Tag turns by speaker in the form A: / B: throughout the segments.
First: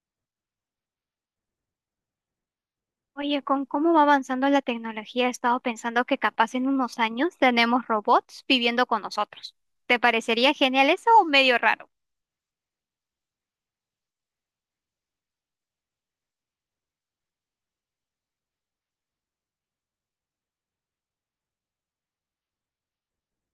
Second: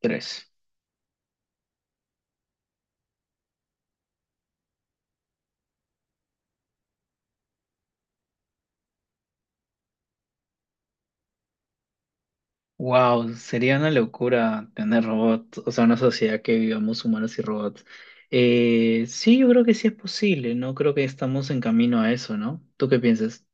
A: Tres.
B: Oye, con cómo va avanzando la tecnología, he estado pensando que capaz en unos años tenemos robots viviendo con nosotros. ¿Te parecería genial eso o medio raro?
A: Wow, sería una locura tener robots, o sea, una sociedad que vivamos humanos y robots. Sí, yo creo que sí es posible, no creo que estamos en camino a eso, ¿no? ¿Tú qué piensas?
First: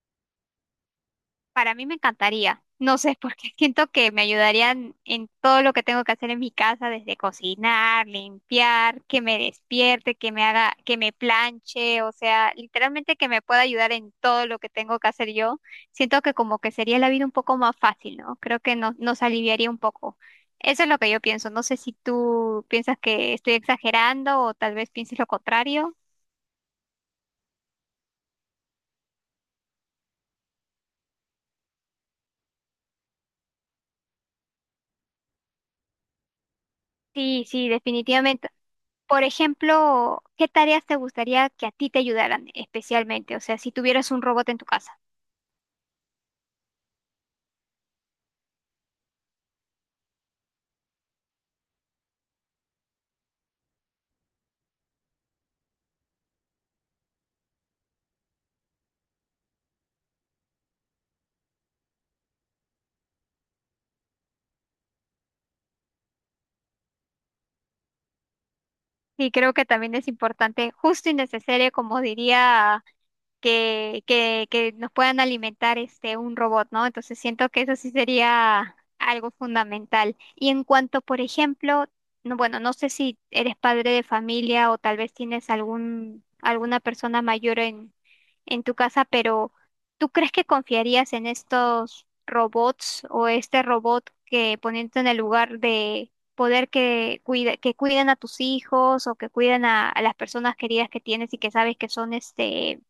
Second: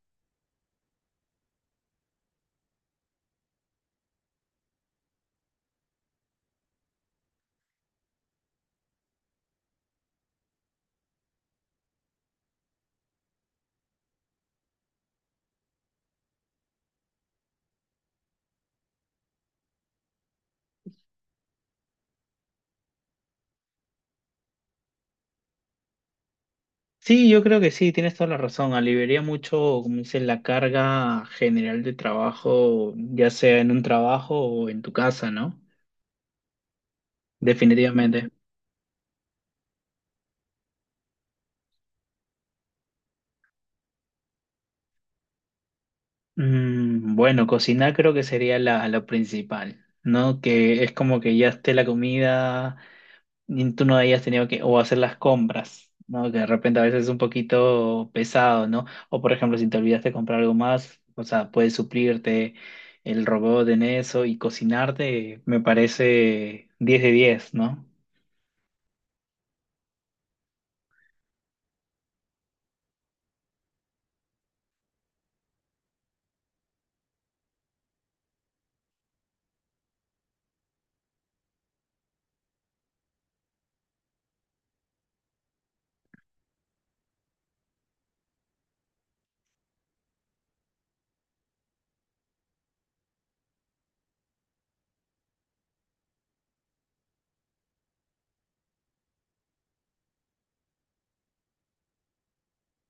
B: Para mí me encantaría. No sé, porque siento que me ayudarían en todo lo que tengo que hacer en mi casa, desde cocinar, limpiar, que me despierte, que me haga, que me planche, o sea, literalmente que me pueda ayudar en todo lo que tengo que hacer yo. Siento que como que sería la vida un poco más fácil, ¿no? Creo que nos aliviaría un poco. Eso es lo que yo pienso. No sé si tú piensas que estoy exagerando o tal vez pienses lo contrario.
A: Sí, yo creo que sí, tienes toda la razón. Aliviaría mucho, como dicen, la carga general de trabajo, ya sea en un trabajo o en tu casa, ¿no?
B: Sí, sí,
A: Definitivamente.
B: definitivamente. Por ejemplo, ¿qué tareas te gustaría que a ti te ayudaran especialmente? O sea, si tuvieras un robot en tu casa.
A: Bueno, cocinar creo que sería la principal, ¿no? Que es como que ya esté la comida. Ni tú no hayas tenido que o hacer las compras, ¿no? Que de repente a veces es un poquito pesado, ¿no? O por ejemplo, si te olvidaste de comprar algo más, o sea, puedes suplirte el robot en eso y cocinarte, me parece diez de 10, ¿no?
B: Sí, creo que también es importante, justo y necesario, como diría. Que nos puedan alimentar este un robot, ¿no? Entonces siento que eso sí sería algo fundamental. Y en cuanto, por ejemplo, no, bueno, no sé si eres padre de familia o tal vez tienes algún, alguna persona mayor en tu casa, pero ¿tú crees que confiarías en estos robots o este robot que poniéndote en el lugar de poder que cuida, que cuiden a tus hijos o que cuiden a las personas queridas que tienes y que sabes que son este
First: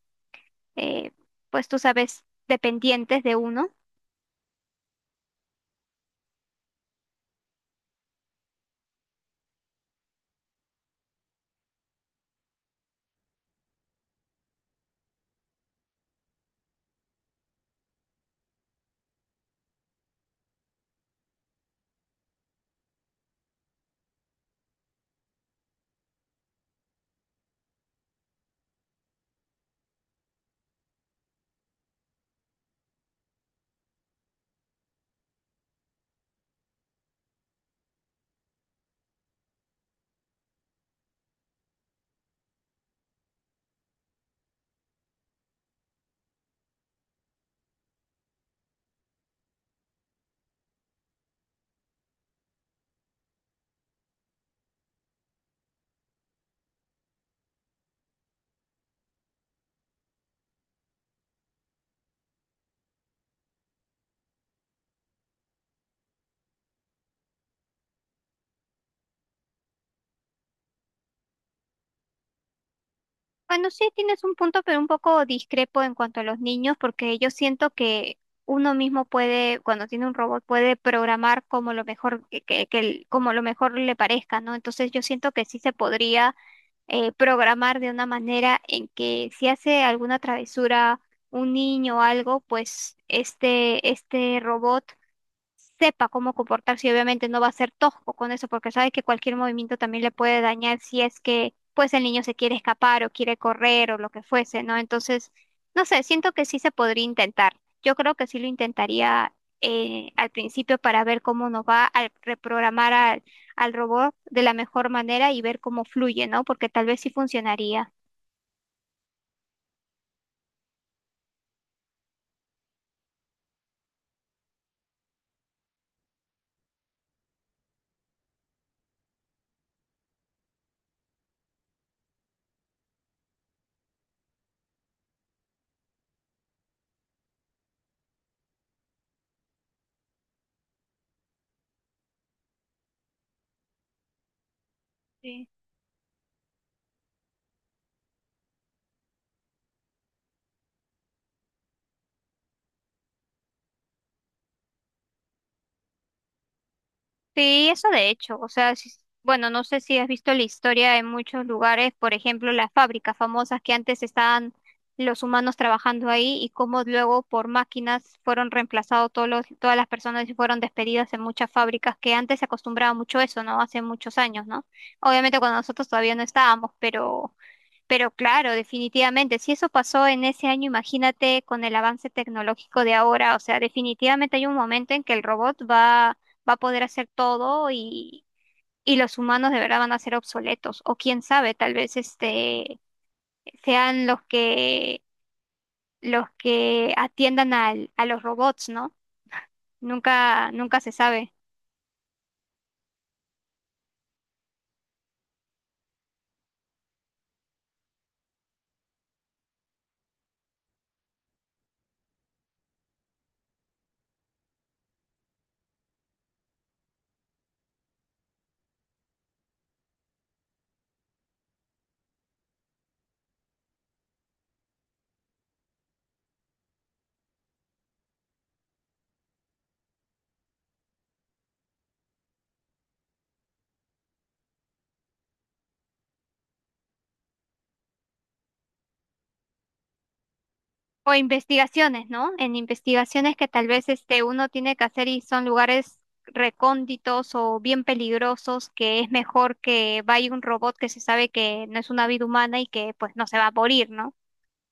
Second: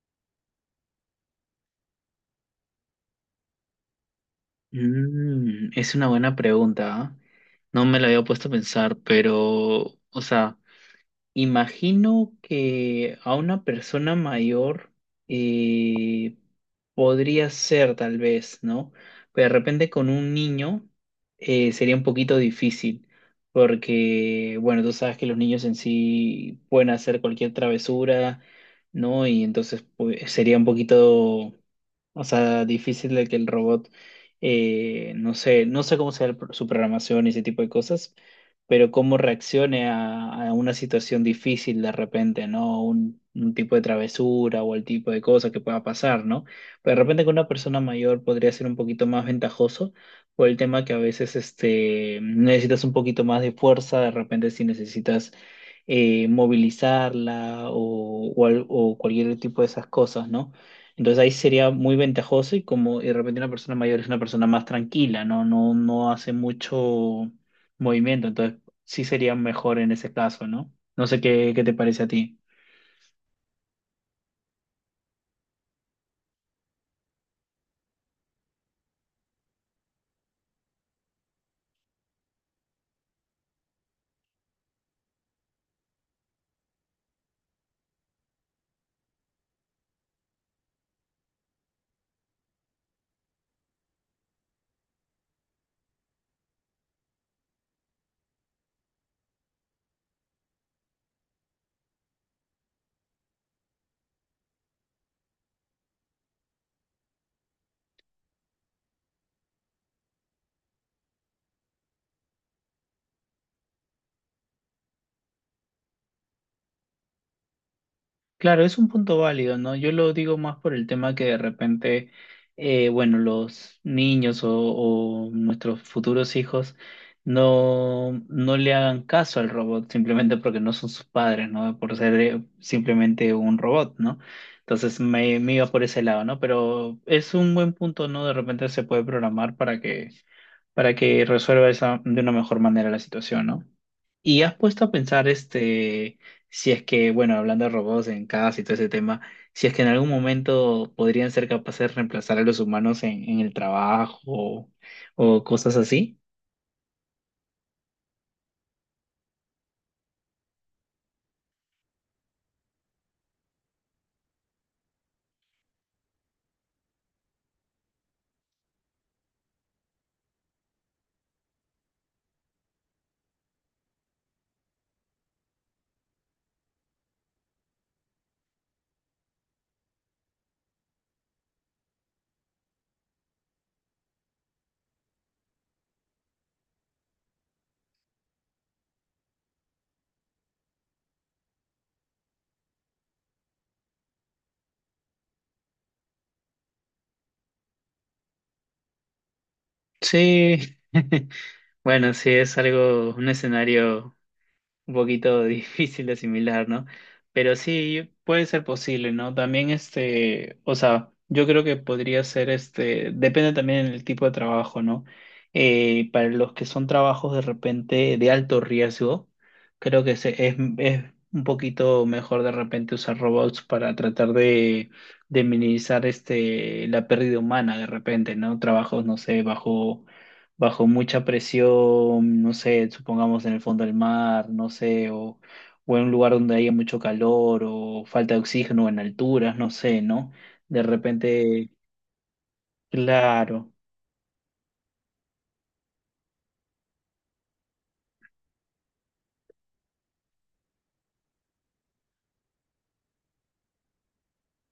B: eh, pues tú sabes, dependientes de uno.
A: Es una buena pregunta, ¿ah? No me la había puesto a pensar, pero, o sea, imagino que a una persona mayor eh, podría ser tal vez, ¿no? Pero de repente con un niño sería un poquito difícil, porque, bueno, tú sabes que los niños en sí pueden hacer cualquier travesura, ¿no? Y entonces pues, sería un poquito, o sea, difícil de que el robot, no sé, no sé cómo sea su programación y ese tipo de cosas, pero cómo reaccione a una situación difícil de repente, ¿no? Un tipo de travesura o el tipo de cosa que pueda pasar, ¿no? Pero de repente con una persona mayor podría ser un poquito más ventajoso por el tema que a veces este, necesitas un poquito más de fuerza, de repente si necesitas movilizarla o o cualquier tipo de esas cosas, ¿no? Entonces ahí sería muy ventajoso y como y de repente una persona mayor es una persona más tranquila, no, no hace mucho movimiento, entonces sí sería mejor en ese caso, ¿no? No sé qué, qué te parece a ti.
B: Bueno, sí tienes un punto, pero un poco discrepo en cuanto a los niños, porque yo siento que uno mismo puede, cuando tiene un robot, puede programar como lo mejor que como lo mejor le parezca, ¿no? Entonces yo siento que sí se podría programar de una manera en que si hace alguna travesura un niño o algo, pues este robot sepa cómo comportarse y obviamente no va a ser tosco con eso porque sabe que cualquier movimiento también le puede dañar si es que pues el niño se quiere escapar o quiere correr o lo que fuese, ¿no? Entonces, no sé, siento que sí se podría intentar. Yo creo que sí lo intentaría al principio para ver cómo nos va al reprogramar al robot de la mejor manera y ver cómo fluye, ¿no? Porque tal vez sí funcionaría.
A: Claro, es un punto válido, ¿no? Yo lo digo más por el tema que de repente, bueno, los niños o nuestros futuros hijos no, no le hagan caso al robot simplemente porque no son sus padres, ¿no? Por ser simplemente un robot, ¿no? Entonces me iba por ese lado, ¿no? Pero es un buen punto, ¿no? De repente se puede programar para que resuelva esa, de una mejor manera la situación, ¿no? Y has puesto a pensar,
B: Sí.
A: este, si es que, bueno, hablando de robots en casa y todo ese tema, si es que en algún momento podrían ser capaces de reemplazar a los humanos en el trabajo o cosas así.
B: Sí, eso de hecho, o sea, bueno, no sé si has visto la historia en muchos lugares, por ejemplo, las fábricas famosas que antes estaban los humanos trabajando ahí y cómo luego por máquinas fueron reemplazados todas las personas y fueron despedidas en muchas fábricas que antes se acostumbraba mucho eso, ¿no? Hace muchos años, ¿no? Obviamente cuando nosotros todavía no estábamos, pero claro, definitivamente, si eso pasó en ese año, imagínate con el avance tecnológico de ahora, o sea, definitivamente hay un momento en que el va a poder hacer todo y los humanos de verdad van a ser obsoletos, o quién sabe, tal vez este sean los que atiendan a los robots, ¿no?
A: Sí,
B: Nunca se sabe.
A: bueno, sí, es algo, un escenario un poquito difícil de asimilar, ¿no? Pero sí, puede ser posible, ¿no? También este, o sea, yo creo que podría ser este, depende también del tipo de trabajo, ¿no? Para los que son trabajos de repente de alto riesgo, creo que es un poquito mejor de repente usar robots para tratar de minimizar este, la pérdida humana de repente, ¿no? Trabajos, no sé, bajo mucha presión, no sé, supongamos en el fondo del mar, no sé, o en un lugar donde haya mucho calor o falta de oxígeno en alturas, no sé, ¿no? De
B: O
A: repente,
B: investigaciones, ¿no? En investigaciones que tal
A: claro,
B: vez este uno tiene que hacer y son lugares recónditos o bien peligrosos, que es mejor que vaya un robot que se sabe que no es una vida humana y que pues no se va a morir, ¿no?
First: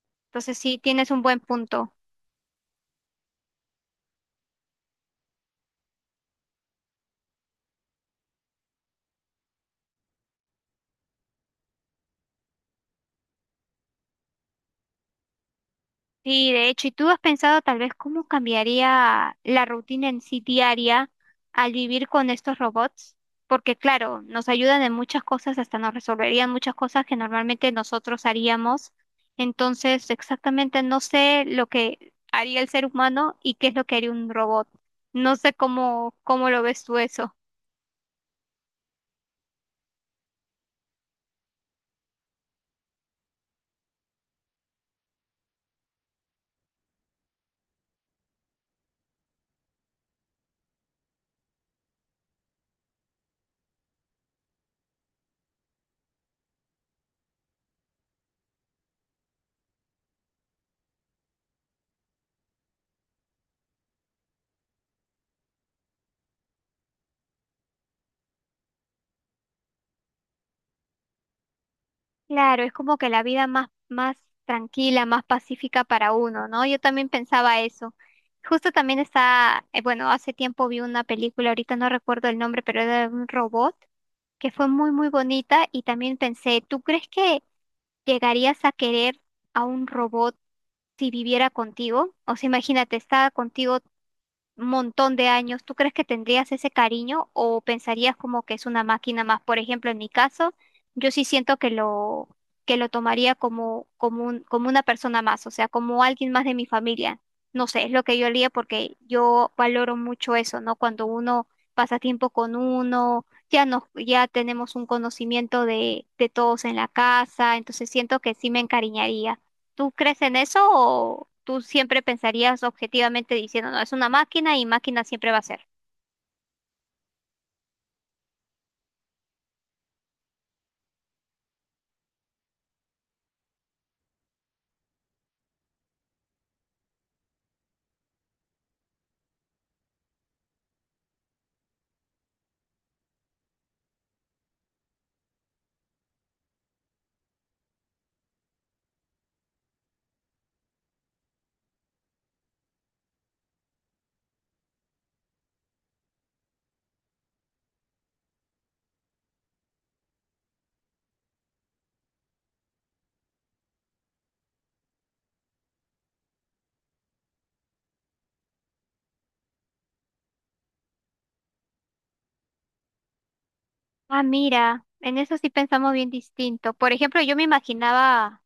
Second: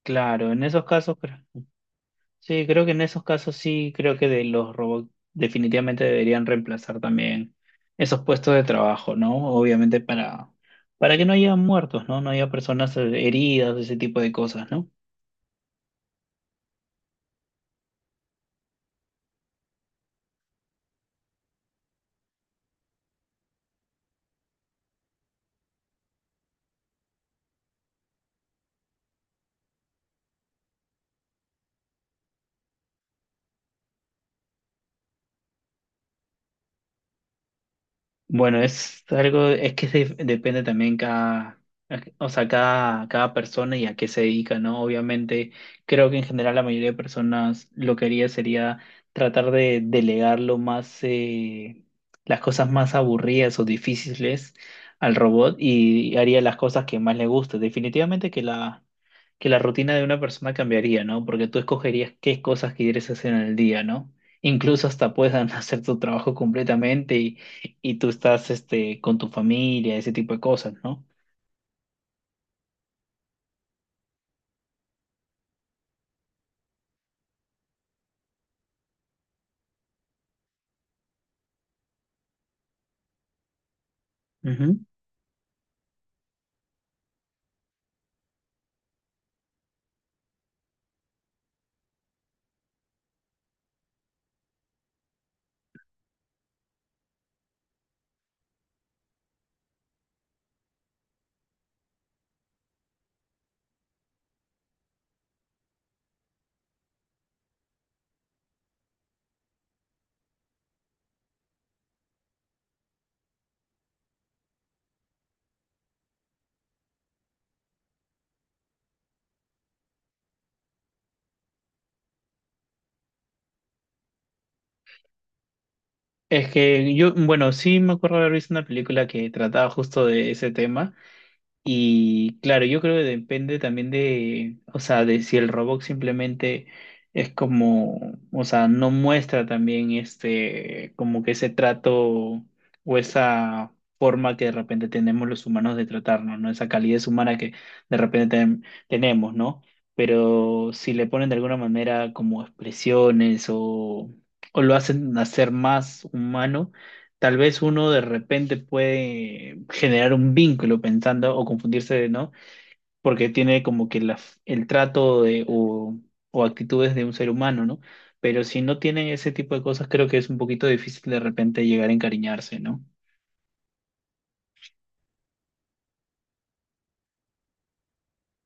A: claro,
B: Entonces
A: en
B: sí,
A: esos
B: tienes
A: casos,
B: un buen punto.
A: sí, creo que en esos casos sí, creo que de los robots definitivamente deberían reemplazar también esos puestos de trabajo, ¿no? Obviamente para que no haya muertos, ¿no? No haya personas heridas, ese tipo de cosas, ¿no?
B: Sí, de hecho, ¿y tú has pensado tal vez cómo cambiaría la rutina en sí diaria al vivir con estos robots? Porque claro, nos ayudan en muchas cosas, hasta nos resolverían muchas cosas que normalmente nosotros haríamos. Entonces, exactamente no sé lo que haría el ser humano y qué es lo que haría un robot. No sé cómo lo ves tú eso.
A: Bueno, es algo, es que depende también cada, o sea, cada, cada persona y a qué se dedica, ¿no? Obviamente, creo que en general la mayoría de personas lo que haría sería tratar de delegar lo más, las cosas más aburridas o difíciles al robot y haría las cosas que más le guste. Definitivamente que la rutina de una persona cambiaría, ¿no? Porque tú escogerías qué cosas quieres hacer en el día, ¿no? Incluso hasta puedan hacer tu trabajo completamente y tú estás este, con tu familia, ese tipo de cosas, ¿no?
B: Claro, es como que la vida más tranquila, más pacífica para uno, ¿no? Yo también pensaba eso. Justo también está, bueno, hace tiempo vi una película, ahorita no recuerdo el nombre, pero era de un robot que fue
A: Ujú.
B: muy bonita y también pensé, ¿tú crees que llegarías a querer a un robot si viviera contigo? O sea, imagínate, está contigo montón de años, ¿tú crees que tendrías ese cariño o pensarías como que es una máquina más? Por ejemplo, en mi caso, yo sí siento que lo tomaría como, como una persona más, o sea, como alguien más de mi familia. No sé, es lo que yo haría porque yo valoro mucho eso, ¿no? Cuando uno pasa tiempo con uno, ya tenemos un conocimiento de todos en la casa, entonces siento que sí me encariñaría. ¿Tú crees en eso o tú siempre pensarías objetivamente diciendo, no, es una máquina y máquina siempre va a ser?
A: Es que yo, bueno, sí me acuerdo haber visto una película que trataba justo de ese tema. Y claro, yo creo que depende también de, o sea, de si el robot simplemente es como, o sea, no muestra también este, como que ese trato o esa forma que de repente tenemos los humanos de tratarnos, ¿no? Esa calidez humana que de repente tenemos, ¿no? Pero si le ponen de alguna manera como expresiones o lo hacen hacer más humano. Tal vez uno de repente puede generar un vínculo pensando o confundirse, ¿no? Porque tiene como que la, el trato de, o actitudes de un ser humano, ¿no? Pero si no tienen ese tipo de cosas, creo que es un poquito difícil de repente llegar a encariñarse, ¿no?
B: Ah, mira, en eso sí pensamos bien distinto. Por ejemplo, yo me imaginaba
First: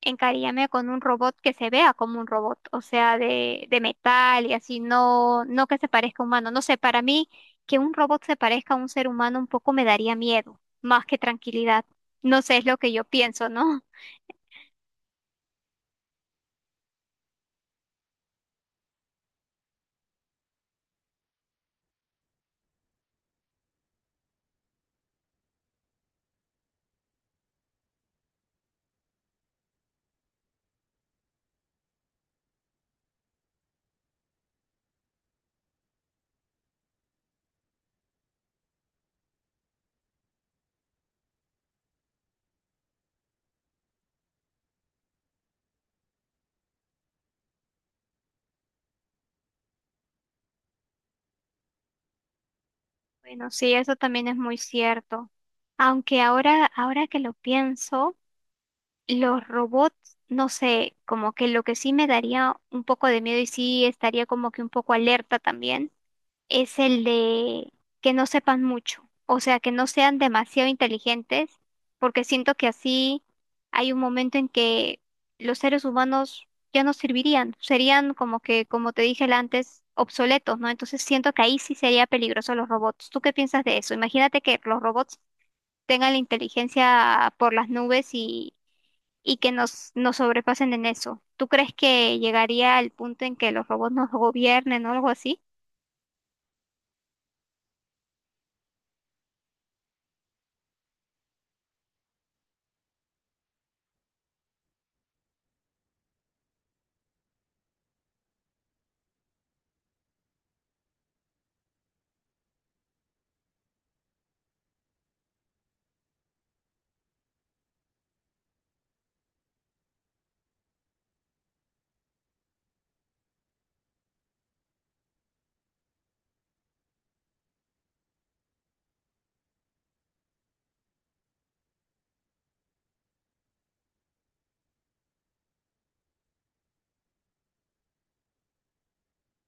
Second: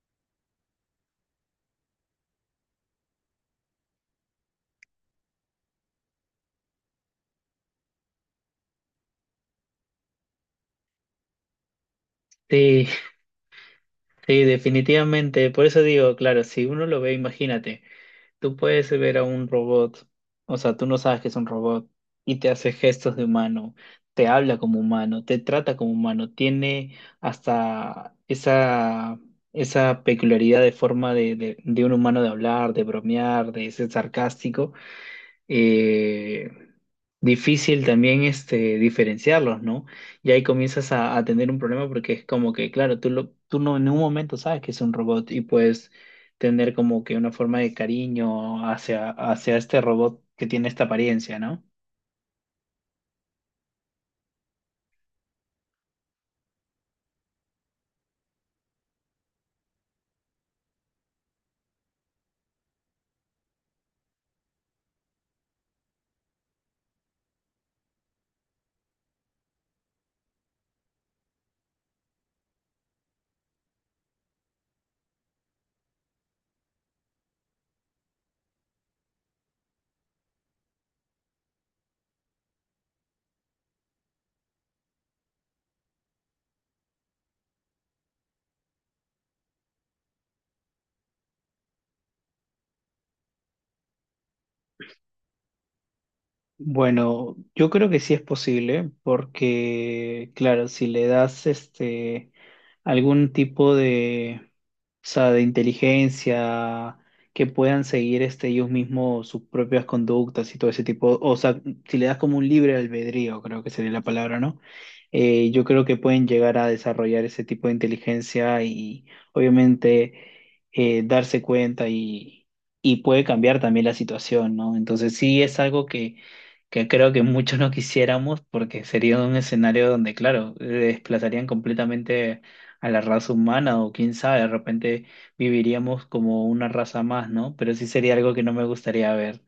B: encariñarme con un robot que se vea como un robot, o sea, de metal y así, no que se parezca a humano. No sé, para mí que un robot se parezca a un ser humano un poco me daría miedo, más que tranquilidad. No sé, es lo
A: Sí,
B: que yo pienso, ¿no?
A: sí, definitivamente. Por eso digo, claro, si uno lo ve, imagínate. Tú puedes ver a un robot, o sea, tú no sabes que es un robot y te hace gestos de humano, te habla como humano, te trata como humano, tiene hasta esa, esa peculiaridad de forma de un humano de hablar, de bromear, de ser sarcástico, eh, difícil también este, diferenciarlos, ¿no? Y ahí comienzas a tener un problema porque es como que, claro, tú, lo, tú no en un momento sabes que es un robot y puedes tener como que una forma de cariño hacia, hacia este robot que tiene esta apariencia, ¿no?
B: Bueno, sí, eso también es muy cierto. Aunque ahora que lo pienso, los robots, no sé, como que lo que sí me daría un poco de miedo y sí estaría como que un poco alerta también, es el de que no sepan mucho, o sea, que no sean demasiado inteligentes, porque siento que así hay un momento en que los seres humanos ya no servirían, serían como que, como te dije antes, obsoletos, ¿no? Entonces siento que ahí sí sería peligroso los robots. ¿Tú qué piensas de eso? Imagínate que los robots tengan la inteligencia por las nubes y que nos sobrepasen en eso. ¿Tú crees que llegaría al punto en que los robots nos gobiernen o algo así?
A: Bueno, yo creo que sí es posible, porque claro, si le das este algún tipo de, o sea, de inteligencia que puedan seguir este ellos mismos sus propias conductas y todo ese tipo, o sea, si le das como un libre albedrío, creo que sería la palabra, ¿no? Yo creo que pueden llegar a desarrollar ese tipo de inteligencia y obviamente darse cuenta y puede cambiar también la situación, ¿no? Entonces sí es algo que creo que muchos no quisiéramos porque sería un escenario donde, claro, desplazarían completamente a la raza humana o quién sabe, de repente viviríamos como una raza más, ¿no? Pero sí sería algo que no me gustaría ver.